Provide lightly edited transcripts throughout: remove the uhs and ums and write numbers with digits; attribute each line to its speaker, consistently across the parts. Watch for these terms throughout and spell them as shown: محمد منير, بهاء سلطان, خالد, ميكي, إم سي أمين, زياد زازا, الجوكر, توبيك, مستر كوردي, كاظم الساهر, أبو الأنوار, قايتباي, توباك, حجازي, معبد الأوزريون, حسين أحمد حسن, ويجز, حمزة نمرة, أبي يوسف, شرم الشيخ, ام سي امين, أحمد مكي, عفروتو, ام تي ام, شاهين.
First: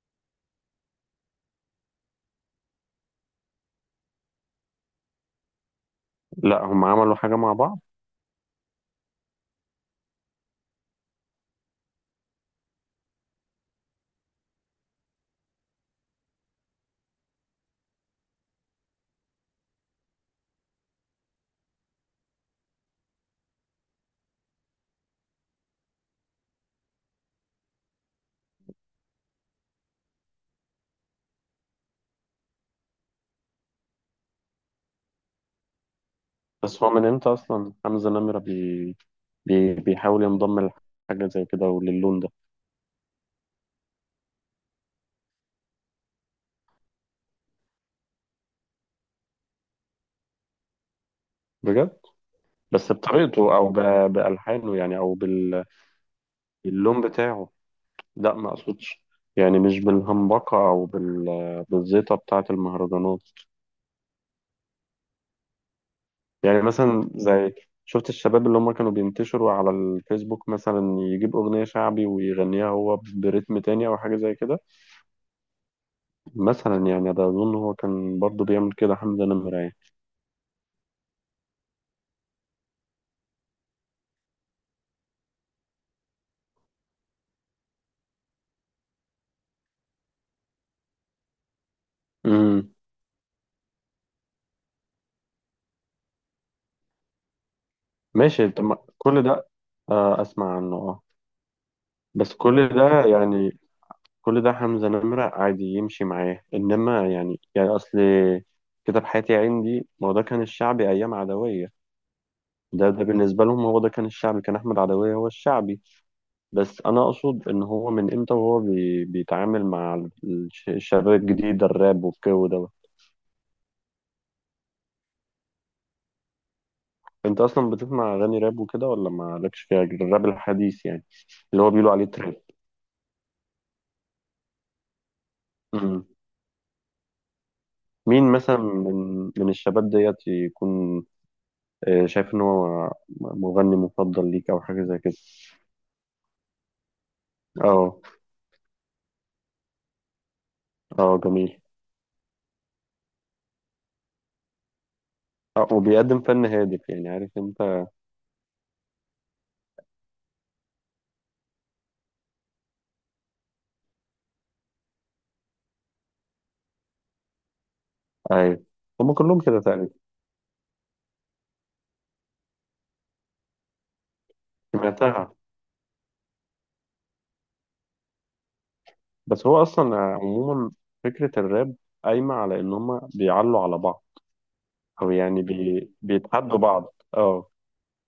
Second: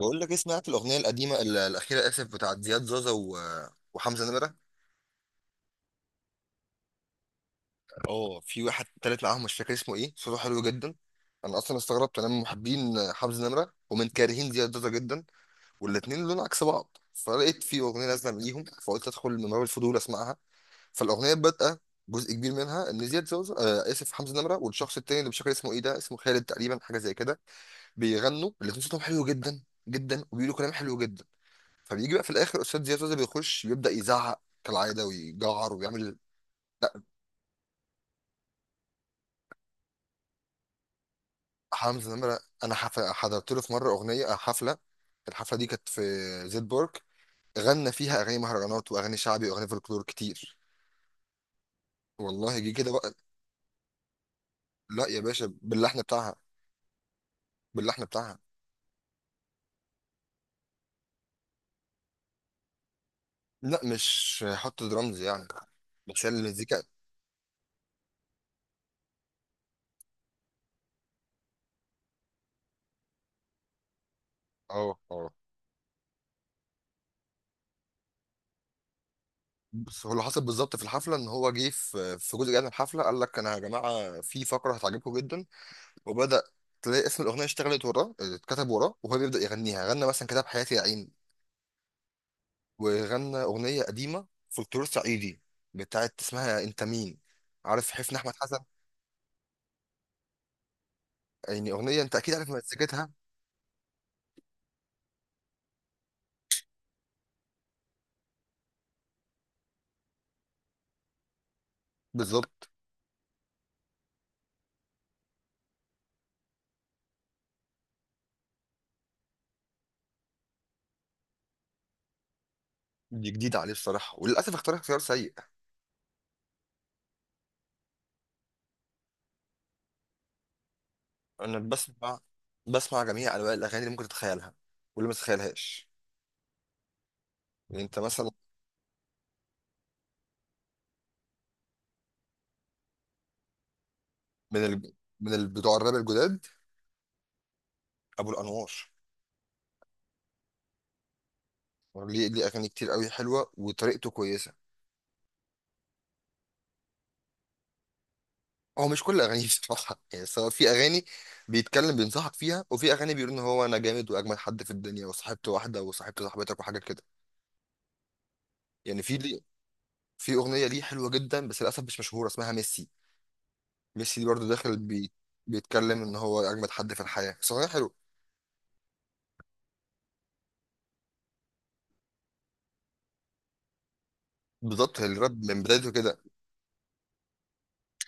Speaker 1: بقول لك إيه، سمعت الاغنيه القديمه الاخيره، اسف، بتاعت زياد زازا وحمزه نمره.
Speaker 2: لا، هم عملوا حاجة مع بعض.
Speaker 1: اه، في واحد تالت معاهم، مش فاكر اسمه ايه، صوته حلو جدا. انا اصلا استغربت، انا من محبين حمزه نمره ومن كارهين زياد زازا جدا، والاتنين لون عكس بعض، فلقيت في اغنيه نازله ليهم فقلت ادخل من باب الفضول اسمعها. فالاغنيه بادئه، جزء كبير منها ان زياد زازا اسف حمزه نمره والشخص التاني اللي مش فاكر اسمه ايه ده، اسمه خالد تقريبا، حاجه زي كده، بيغنوا الاتنين صوتهم حلو جدا جدا، وبيقولوا كلام حلو جدا. فبيجي بقى في الاخر استاذ زياد زوزة بيخش يبدا يزعق كالعاده ويجعر ويعمل.
Speaker 2: بس هو
Speaker 1: لا،
Speaker 2: من امتى أصلا حمزة نمرة بيحاول ينضم لحاجة زي كده
Speaker 1: حمزه
Speaker 2: وللون ده؟
Speaker 1: نمره انا حضرت له في مره اغنيه، حفله. الحفله دي كانت في زيتبورg، غنى فيها اغاني مهرجانات واغاني شعبي واغاني فولكلور كتير.
Speaker 2: بجد.
Speaker 1: والله جه كده
Speaker 2: بس
Speaker 1: بقى.
Speaker 2: بطريقته أو بألحانه يعني،
Speaker 1: لا
Speaker 2: أو
Speaker 1: يا باشا، باللحن بتاعها،
Speaker 2: باللون بتاعه.
Speaker 1: باللحن
Speaker 2: لا،
Speaker 1: بتاعها.
Speaker 2: ما أقصدش. يعني مش بالهمبقة أو بالزيطة بتاعة المهرجانات.
Speaker 1: لا، مش حط درامز يعني، بس هي
Speaker 2: يعني
Speaker 1: المزيكا.
Speaker 2: مثلا زي، شفت الشباب اللي هم كانوا بينتشروا على الفيسبوك مثلا يجيب أغنية شعبي ويغنيها هو برتم تاني أو حاجة زي كده.
Speaker 1: اه اه.
Speaker 2: مثلا يعني، ده أظن هو كان برضه بيعمل كده حمزة نمرة يعني.
Speaker 1: بس هو اللي حصل بالظبط في الحفله ان هو جه في جزء جاي من الحفله قال لك انا يا جماعه في فقره هتعجبكم جدا، وبدأ تلاقي اسم الأغنية اشتغلت وراه، اتكتب وراه وهو بيبدأ يغنيها، غنى مثلا كتاب حياتي يا عين،
Speaker 2: امم
Speaker 1: وغنى أغنية قديمة فولكلور صعيدي بتاعت اسمها أنت مين، عارف، حفني أحمد
Speaker 2: ماشي،
Speaker 1: حسن.
Speaker 2: طب كل ده. آه، اسمع عنه، اه.
Speaker 1: يعني أغنية أنت
Speaker 2: بس
Speaker 1: أكيد عارف
Speaker 2: كل ده
Speaker 1: مزيكتها.
Speaker 2: يعني، كل ده حمزة نمرة عادي يمشي معاه، انما يعني اصل، كتاب حياتي يا عين دي ما هو ده كان الشعبي ايام عدوية.
Speaker 1: بالظبط.
Speaker 2: ده بالنسبة لهم هو ده كان الشعبي، كان احمد عدوية هو الشعبي. بس انا اقصد ان هو من امتى وهو بيتعامل مع الشباب الجديد، الراب والجو ده؟
Speaker 1: دي جديدة عليه الصراحة، وللأسف اختار اختيار سيء.
Speaker 2: انت اصلا بتسمع اغاني راب وكده ولا مالكش فيها، الراب الحديث يعني،
Speaker 1: أنا
Speaker 2: اللي هو بيقولوا عليه
Speaker 1: بسمع،
Speaker 2: تراب؟
Speaker 1: بسمع جميع أنواع الأغاني اللي ممكن تتخيلها واللي ما تتخيلهاش. يعني أنت مثلا
Speaker 2: مين مثلا من الشباب ديت يكون، شايف ان هو مغني مفضل ليك او
Speaker 1: من ال...
Speaker 2: حاجه زي كده؟
Speaker 1: بتوع الراب الجداد
Speaker 2: اه،
Speaker 1: أبو الأنوار.
Speaker 2: اه، جميل.
Speaker 1: ليه ليه أغاني كتير قوي حلوة وطريقته كويسة.
Speaker 2: آه، وبيقدم فن هادف يعني، عارف انت.
Speaker 1: هو مش كل اغانيه بصراحه، يعني سواء في اغاني بيتكلم بينصحك فيها، وفي اغاني بيقول ان هو انا جامد واجمل حد في الدنيا وصاحبت واحده وصاحبت صاحبتك وحاجه كده.
Speaker 2: ايوه،
Speaker 1: يعني
Speaker 2: هما
Speaker 1: في ليه
Speaker 2: كلهم كده تقريبا.
Speaker 1: في اغنيه ليه حلوه جدا بس للاسف مش مشهوره اسمها ميسي. ميسي دي برضه داخل بي،
Speaker 2: سمعتها.
Speaker 1: بيتكلم ان هو اجمد حد في الحياه بس اغنيه حلوه.
Speaker 2: بس هو اصلا عموما، فكره الراب قايمه على ان هما بيعلوا على بعض،
Speaker 1: بالظبط،
Speaker 2: او يعني
Speaker 1: الراب من بدايته كده.
Speaker 2: بيتحدوا بعض، اه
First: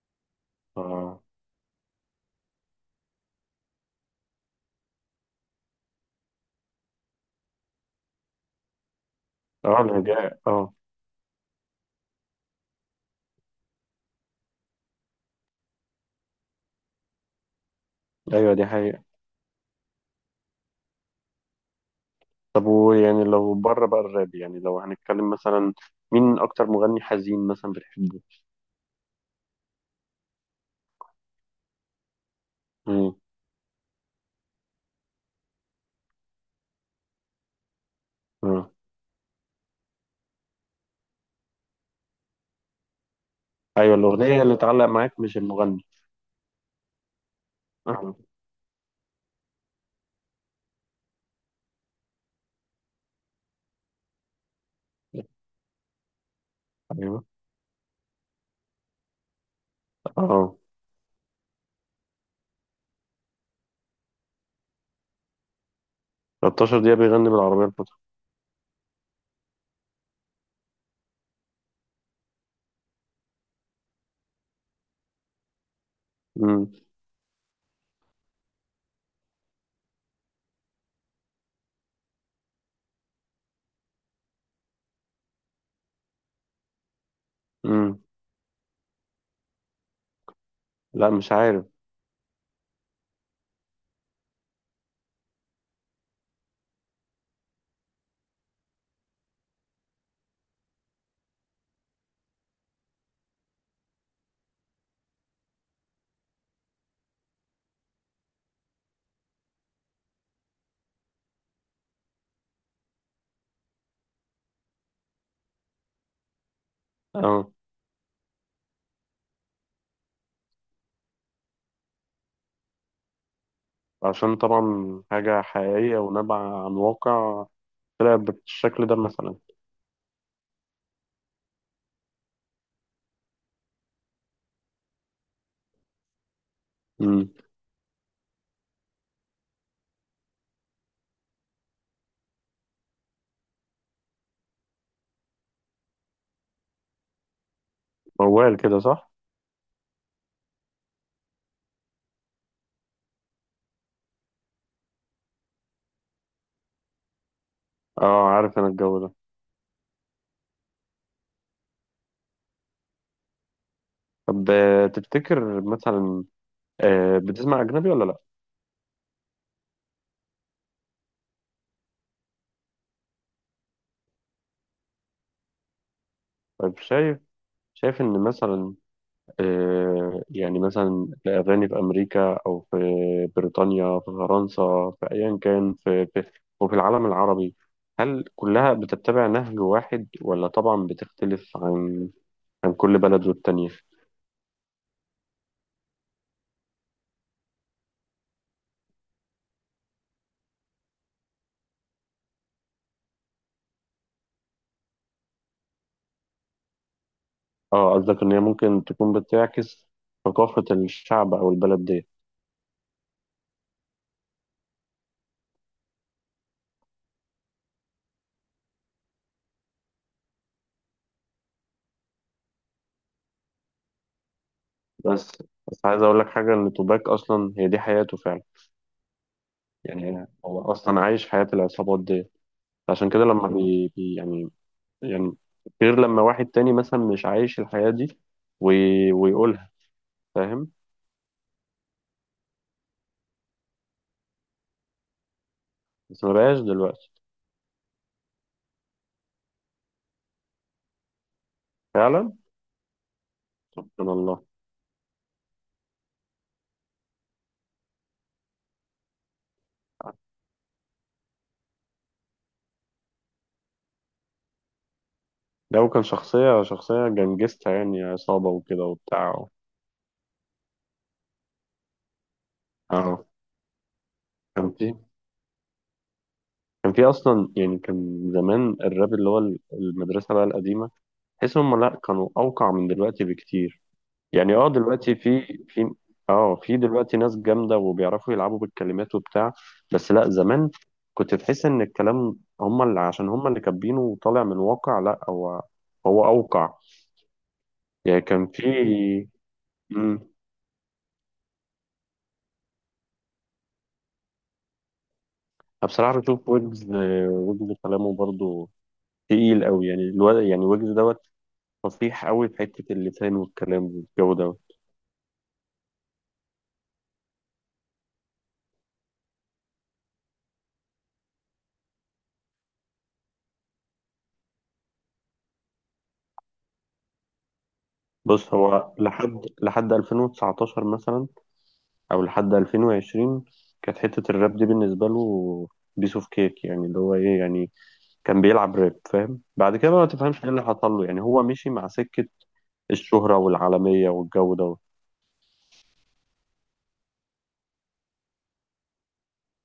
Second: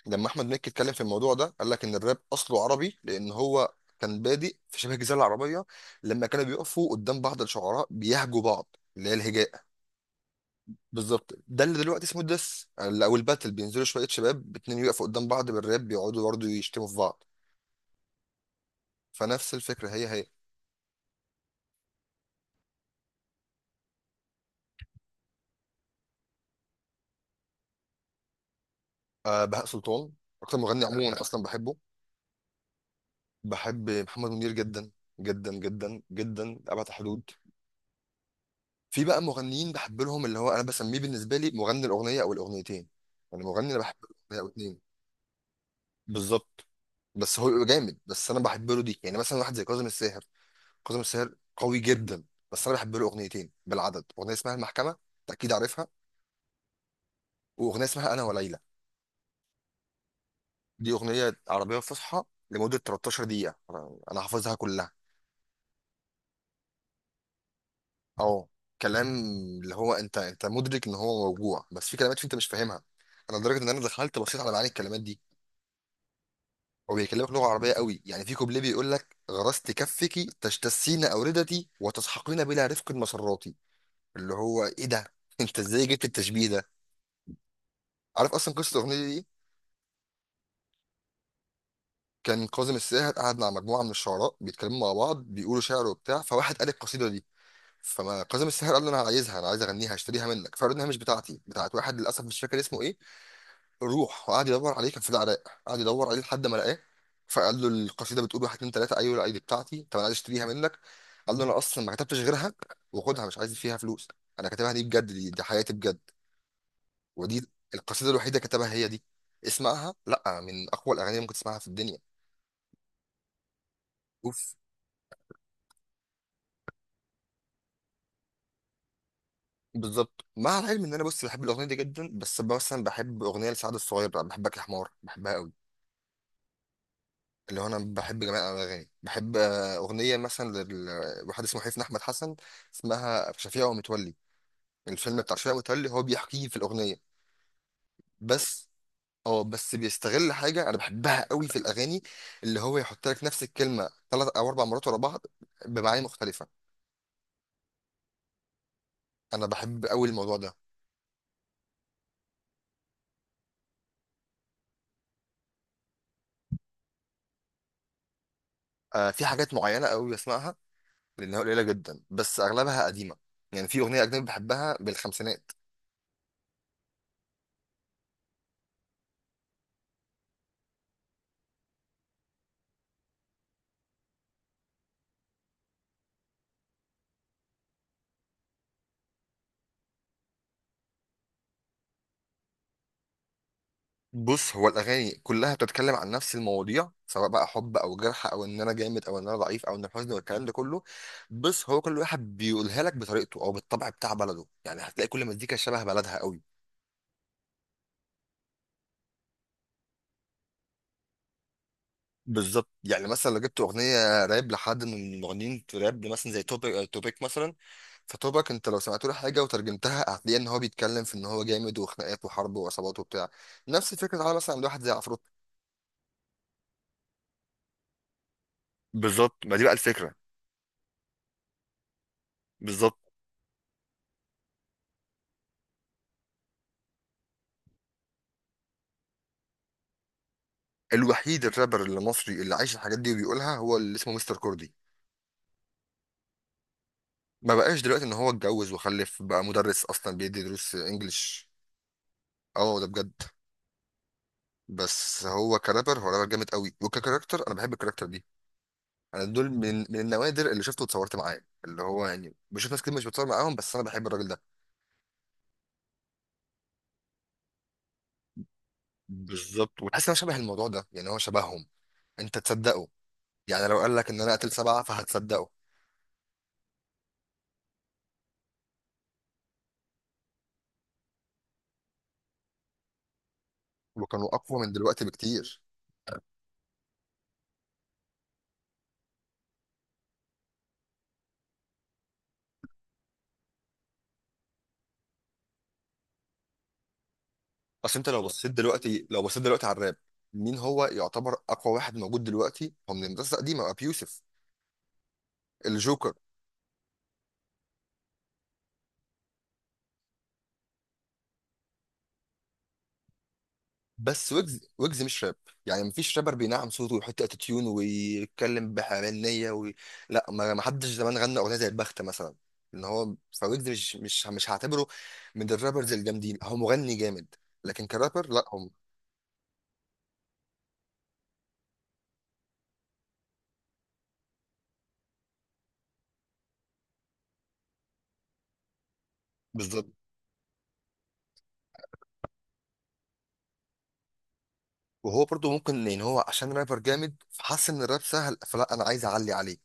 Speaker 1: لما احمد مكي اتكلم في
Speaker 2: اه.
Speaker 1: الموضوع ده قال لك ان الراب اصله عربي، لان هو كان بادئ في شبه الجزيره العربيه لما كانوا بيقفوا قدام بعض الشعراء بيهجوا بعض، اللي هي الهجاء.
Speaker 2: اه، الهجاء، اه.
Speaker 1: بالظبط، ده اللي دلوقتي اسمه الدس او الباتل، بينزلوا شويه شباب اتنين يقفوا قدام بعض بالراب بيقعدوا برضه يشتموا في بعض.
Speaker 2: ايوه، دي حقيقه.
Speaker 1: فنفس الفكره هي هي.
Speaker 2: طب ويعني، لو بره بقى الراب، يعني لو هنتكلم مثلا، مين اكتر مغني حزين مثلا بتحبه؟
Speaker 1: أه، بهاء سلطان اكتر مغني عموما انا اصلا بحبه.
Speaker 2: مم.
Speaker 1: بحب محمد منير جدا جدا جدا جدا لأبعد حدود.
Speaker 2: مم.
Speaker 1: في بقى مغنيين بحب لهم اللي هو انا بسميه بالنسبه لي مغني الاغنيه او الاغنيتين، يعني مغني انا بحب
Speaker 2: ايوه،
Speaker 1: له اغنيه
Speaker 2: الاغنيه
Speaker 1: او
Speaker 2: اللي
Speaker 1: اتنين.
Speaker 2: تعلق معاك مش المغني.
Speaker 1: بالظبط. بس هو بيبقى جامد
Speaker 2: آه.
Speaker 1: بس انا بحب له دي، يعني مثلا واحد زي كاظم الساهر. كاظم الساهر قوي جدا، بس انا بحب له اغنيتين بالعدد، اغنيه اسمها المحكمه انت اكيد عارفها،
Speaker 2: ايوه.
Speaker 1: واغنيه اسمها انا وليلى.
Speaker 2: اه.
Speaker 1: دي اغنيه عربيه فصحى لمده 13 دقيقه، انا حافظها كلها.
Speaker 2: 13 دقيقه بيغني بالعربيه الفاتحه؟
Speaker 1: اه، كلام اللي هو انت، انت مدرك ان هو موجوع، بس في كلمات فيه انت مش فاهمها. انا لدرجه ان انا دخلت بصيت على معاني الكلمات دي.
Speaker 2: مم.
Speaker 1: هو بيكلمك لغه عربيه قوي، يعني في كوبليه بيقول لك غرست كفك تجتثين اوردتي وتسحقين بلا رفق مسراتي. اللي هو ايه ده انت ازاي جبت التشبيه ده؟
Speaker 2: مم.
Speaker 1: عارف اصلا قصه الاغنيه دي إيه؟
Speaker 2: لا، مش عارف.
Speaker 1: كان كاظم الساهر قاعد مع مجموعه من الشعراء بيتكلموا مع بعض بيقولوا شعر وبتاع، فواحد قال القصيده دي. فما كاظم الساهر قال له انا عايزها، انا عايز اغنيها هشتريها منك، فقال له انها مش بتاعتي، بتاعت واحد للاسف مش فاكر اسمه ايه. روح وقعد يدور عليه، كان في العراق، قعد يدور عليه لحد ما لقاه، فقال له القصيده بتقول واحد اتنين تلاته، ايوه لا دي بتاعتي، طب انا عايز اشتريها منك. قال له انا اصلا ما كتبتش غيرها، وخدها مش عايز فيها فلوس، انا كاتبها دي بجد، دي، دي حياتي بجد. ودي
Speaker 2: اه.
Speaker 1: القصيده الوحيده كتبها هي دي. اسمعها، لا من اقوى الاغاني اللي ممكن تسمعها في الدنيا.
Speaker 2: عشان
Speaker 1: شوف،
Speaker 2: طبعا حاجه حقيقيه ونابعه عن واقع، طلع بالشكل ده مثلا.
Speaker 1: بالظبط. مع العلم ان انا، بص، بحب الاغنيه دي جدا، بس مثلا بحب اغنيه لسعد الصغير بقى بحبك يا حمار، بحبها قوي.
Speaker 2: مم.
Speaker 1: اللي هو انا بحب جميع الاغاني، بحب اغنيه مثلا لواحد اسمه حسين احمد حسن اسمها شفيع ومتولي. الفيلم بتاع شفيع ومتولي هو بيحكيه في الاغنيه.
Speaker 2: موال
Speaker 1: بس
Speaker 2: كده، صح؟
Speaker 1: اه، بس بيستغل حاجه انا بحبها قوي في الاغاني، اللي هو يحط لك نفس الكلمه ثلاث او اربع مرات ورا بعض بمعاني مختلفه.
Speaker 2: اه، عارف انا الجو ده.
Speaker 1: انا بحب قوي الموضوع ده.
Speaker 2: طب تفتكر مثلا، بتسمع اجنبي ولا لا؟
Speaker 1: في حاجات معينه قوي بسمعها، لانها قليله جدا بس اغلبها قديمه. يعني في اغنيه اجنبي بحبها بالخمسينات.
Speaker 2: طيب شايف، ان مثلا يعني مثلا الأغاني في أمريكا أو في بريطانيا، في فرنسا، في أيا كان، وفي العالم العربي، هل كلها بتتبع نهج واحد ولا طبعا بتختلف عن كل بلد والتانية؟
Speaker 1: بص، هو الاغاني كلها بتتكلم عن نفس المواضيع، سواء بقى حب او جرح او ان انا جامد او ان انا ضعيف او ان الحزن والكلام ده كله، بس هو كل واحد بيقولها لك بطريقته او بالطبع بتاع بلده، يعني هتلاقي كل مزيكا شبه بلدها قوي.
Speaker 2: اه، قصدك إن هي ممكن تكون بتعكس ثقافة الشعب أو البلد دي.
Speaker 1: بالظبط، يعني مثلا لو جبت اغنيه راب لحد من المغنيين في راب مثلا زي توبيك، توبيك مثلا، فتوبيك انت لو سمعت له حاجه وترجمتها هتلاقي ان هو بيتكلم في ان هو جامد وخناقات وحرب وعصابات وبتاع. نفس الفكره على مثلا عند واحد زي عفروتو.
Speaker 2: بس بس عايز أقول لك حاجة، إن توباك أصلا هي دي حياته فعلا.
Speaker 1: بالظبط، ما دي بقى الفكره.
Speaker 2: يعني هو أصلا عايش حياة العصابات دي،
Speaker 1: بالظبط.
Speaker 2: عشان كده لما يعني، غير لما واحد تاني مثلا مش عايش الحياة دي ويقولها، فاهم؟
Speaker 1: الوحيد الرابر المصري اللي عايش الحاجات دي وبيقولها هو اللي اسمه مستر كوردي.
Speaker 2: بس ما بقاش دلوقتي.
Speaker 1: ما بقاش دلوقتي، ان هو اتجوز وخلف بقى، مدرس اصلا بيدي دروس انجلش.
Speaker 2: فعلا.
Speaker 1: اه، ده بجد.
Speaker 2: سبحان الله.
Speaker 1: بس هو كرابر، هو رابر جامد قوي، وككاركتر انا بحب الكاركتر دي. انا دول من النوادر اللي شفته واتصورت معاه، اللي هو يعني بشوف ناس كتير مش بتصور معاهم، بس انا بحب الراجل ده.
Speaker 2: لو كان شخصية جنجستها يعني، عصابة وكده وبتاع.
Speaker 1: بالظبط، وحاسس ان هو شبه الموضوع ده، يعني هو شبههم. انت تصدقه،
Speaker 2: اه.
Speaker 1: يعني لو قال لك ان انا قتل
Speaker 2: كان
Speaker 1: سبعه
Speaker 2: في
Speaker 1: فهتصدقه.
Speaker 2: كان في أصلا يعني، كان زمان الراب اللي هو المدرسة بقى القديمة، تحس هم لأ كانوا أوقع من دلوقتي بكتير.
Speaker 1: وكانوا
Speaker 2: يعني،
Speaker 1: اقوى من دلوقتي
Speaker 2: دلوقتي
Speaker 1: بكتير.
Speaker 2: في اه في دلوقتي ناس جامدة وبيعرفوا يلعبوا بالكلمات وبتاع، بس لا، زمان كنت تحس ان الكلام هم اللي، عشان هم اللي كاتبينه وطالع من الواقع، لا هو اوقع.
Speaker 1: اصل انت
Speaker 2: يعني
Speaker 1: لو
Speaker 2: كان
Speaker 1: بصيت
Speaker 2: في.
Speaker 1: دلوقتي، لو بصيت دلوقتي على الراب،
Speaker 2: مم.
Speaker 1: مين هو يعتبر اقوى واحد موجود دلوقتي؟ هو من الناس القديمه، ابي يوسف،
Speaker 2: أنا
Speaker 1: الجوكر.
Speaker 2: بصراحة بشوف ويجز، ويجز كلامه برضو تقيل قوي يعني الواد، يعني ويجز دوت، فصيح قوي في حتة اللسان والكلام
Speaker 1: بس
Speaker 2: والجو ده.
Speaker 1: ويجز، ويجز مش راب، يعني مفيش رابر بينعم صوته ويحط اتيتيون ويتكلم بحنيه لا، ما حدش زمان غنى اغنيه زي البخت مثلا ان هو. فويجز مش هعتبره من الرابرز الجامدين، هو مغني جامد لكن كرابر لا
Speaker 2: بص
Speaker 1: هم.
Speaker 2: هو لحد 2019 مثلا او لحد 2020، كانت حتة الراب دي بالنسبة له بيس اوف كيك، يعني اللي هو ايه يعني، كان بيلعب راب، فاهم؟ بعد
Speaker 1: بالظبط.
Speaker 2: كده بقى ما تفهمش ايه اللي حصل له، يعني هو مشي مع سكة الشهرة والعالمية والجو ده.
Speaker 1: وهو برضه ممكن ان هو عشان رابر جامد فحس ان الراب سهل، فلا انا عايز اعلي عليه،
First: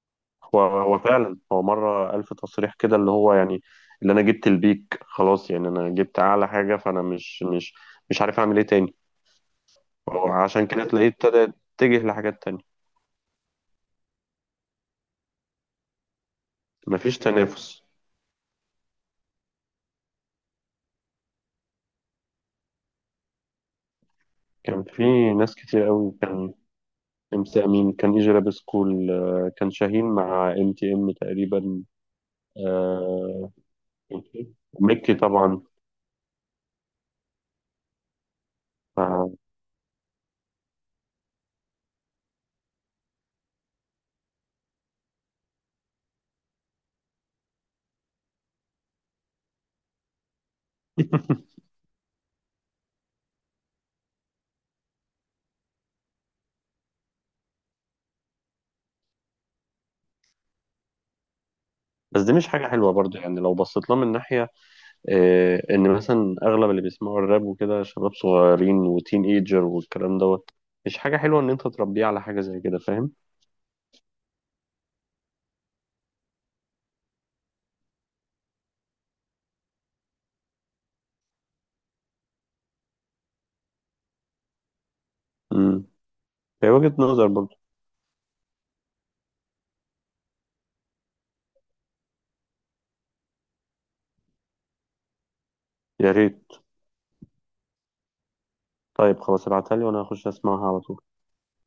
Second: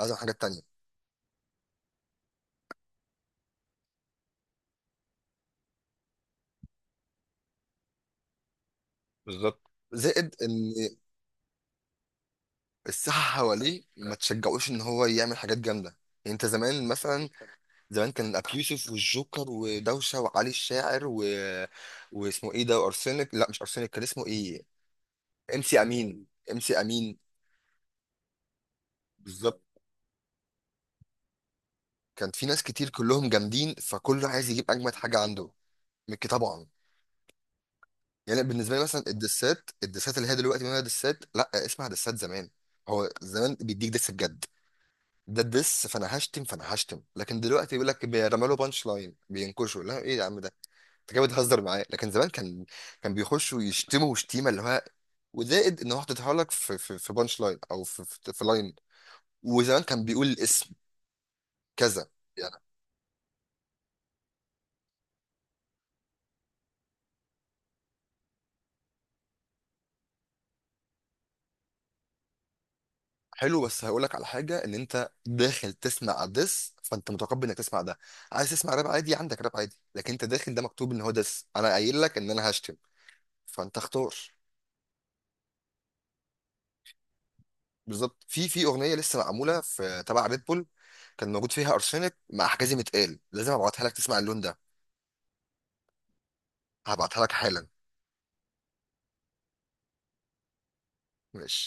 Speaker 1: عايز أعمل حاجات
Speaker 2: هو
Speaker 1: تانية.
Speaker 2: هو فعلا، هو مرة ألف تصريح كده، اللي هو يعني، اللي انا جبت البيك، خلاص، يعني انا جبت اعلى حاجة، فانا مش عارف اعمل ايه تاني.
Speaker 1: بالظبط،
Speaker 2: هو
Speaker 1: زائد
Speaker 2: عشان
Speaker 1: ان
Speaker 2: كده تلاقيه ابتدى يتجه لحاجات تانية.
Speaker 1: الساحه حواليه ما تشجعوش ان هو يعمل حاجات جامده. يعني انت زمان
Speaker 2: مفيش
Speaker 1: مثلا،
Speaker 2: تنافس.
Speaker 1: زمان كان ابي يوسف والجوكر ودوشه وعلي الشاعر واسمه ايه ده، وارسنك، لا مش ارسنك، كان اسمه ايه،
Speaker 2: كان في ناس
Speaker 1: ام سي
Speaker 2: كتير قوي،
Speaker 1: امين.
Speaker 2: كان،
Speaker 1: ام سي امين.
Speaker 2: ام سي امين، كان يجي لابس كول،
Speaker 1: بالظبط.
Speaker 2: كان شاهين مع ام تي ام تقريبا.
Speaker 1: كان في ناس كتير كلهم
Speaker 2: آه،
Speaker 1: جامدين، فكله عايز يجيب اجمد
Speaker 2: ميكي
Speaker 1: حاجه عنده.
Speaker 2: طبعا.
Speaker 1: مكي طبعا. يعني بالنسبه لي مثلا
Speaker 2: مع-
Speaker 1: الدسات، الدسات اللي هي دلوقتي ما هي دسات، لا اسمها دسات زمان. هو زمان بيديك دس بجد، ده الدس، فانا هشتم، فانا هشتم. لكن دلوقتي بيقول لك بيرمى له بانش لاين بينكشوا، لا ايه يا عم ده، انت كده بتهزر معايا. لكن زمان كان، كان بيخشوا يشتموا شتيمه اللي هو، وزائد ان هو حاططها لك في في بانش لاين او في في لاين. وزمان كان بيقول الاسم كذا.
Speaker 2: بس دي مش
Speaker 1: يعني
Speaker 2: حاجة حلوة برضه، يعني لو بصيت لها من ناحية، إن مثلا أغلب اللي بيسمعوا الراب وكده شباب صغيرين وتين ايجر والكلام دوت، مش حاجة حلوة إن أنت تربيه على حاجة زي كده، فاهم؟
Speaker 1: حلو، بس هقول لك على حاجه، ان انت داخل تسمع دس فانت متقبل انك تسمع ده. عايز تسمع راب عادي عندك راب عادي، لكن انت داخل ده مكتوب ان هو دس، انا قايل لك ان انا هشتم، فانت اختار.
Speaker 2: امم، هي وجهة نظر برضه.
Speaker 1: بالظبط. في اغنيه لسه معموله في تبع ريد بول، كان موجود فيها ارسنك مع حجازي متقال، لازم ابعتها لك تسمع اللون ده.
Speaker 2: يا ريت.
Speaker 1: هبعتها لك حالا.
Speaker 2: طيب خلاص، ابعتها لي وأنا هخش أسمعها على طول.
Speaker 1: ماشي.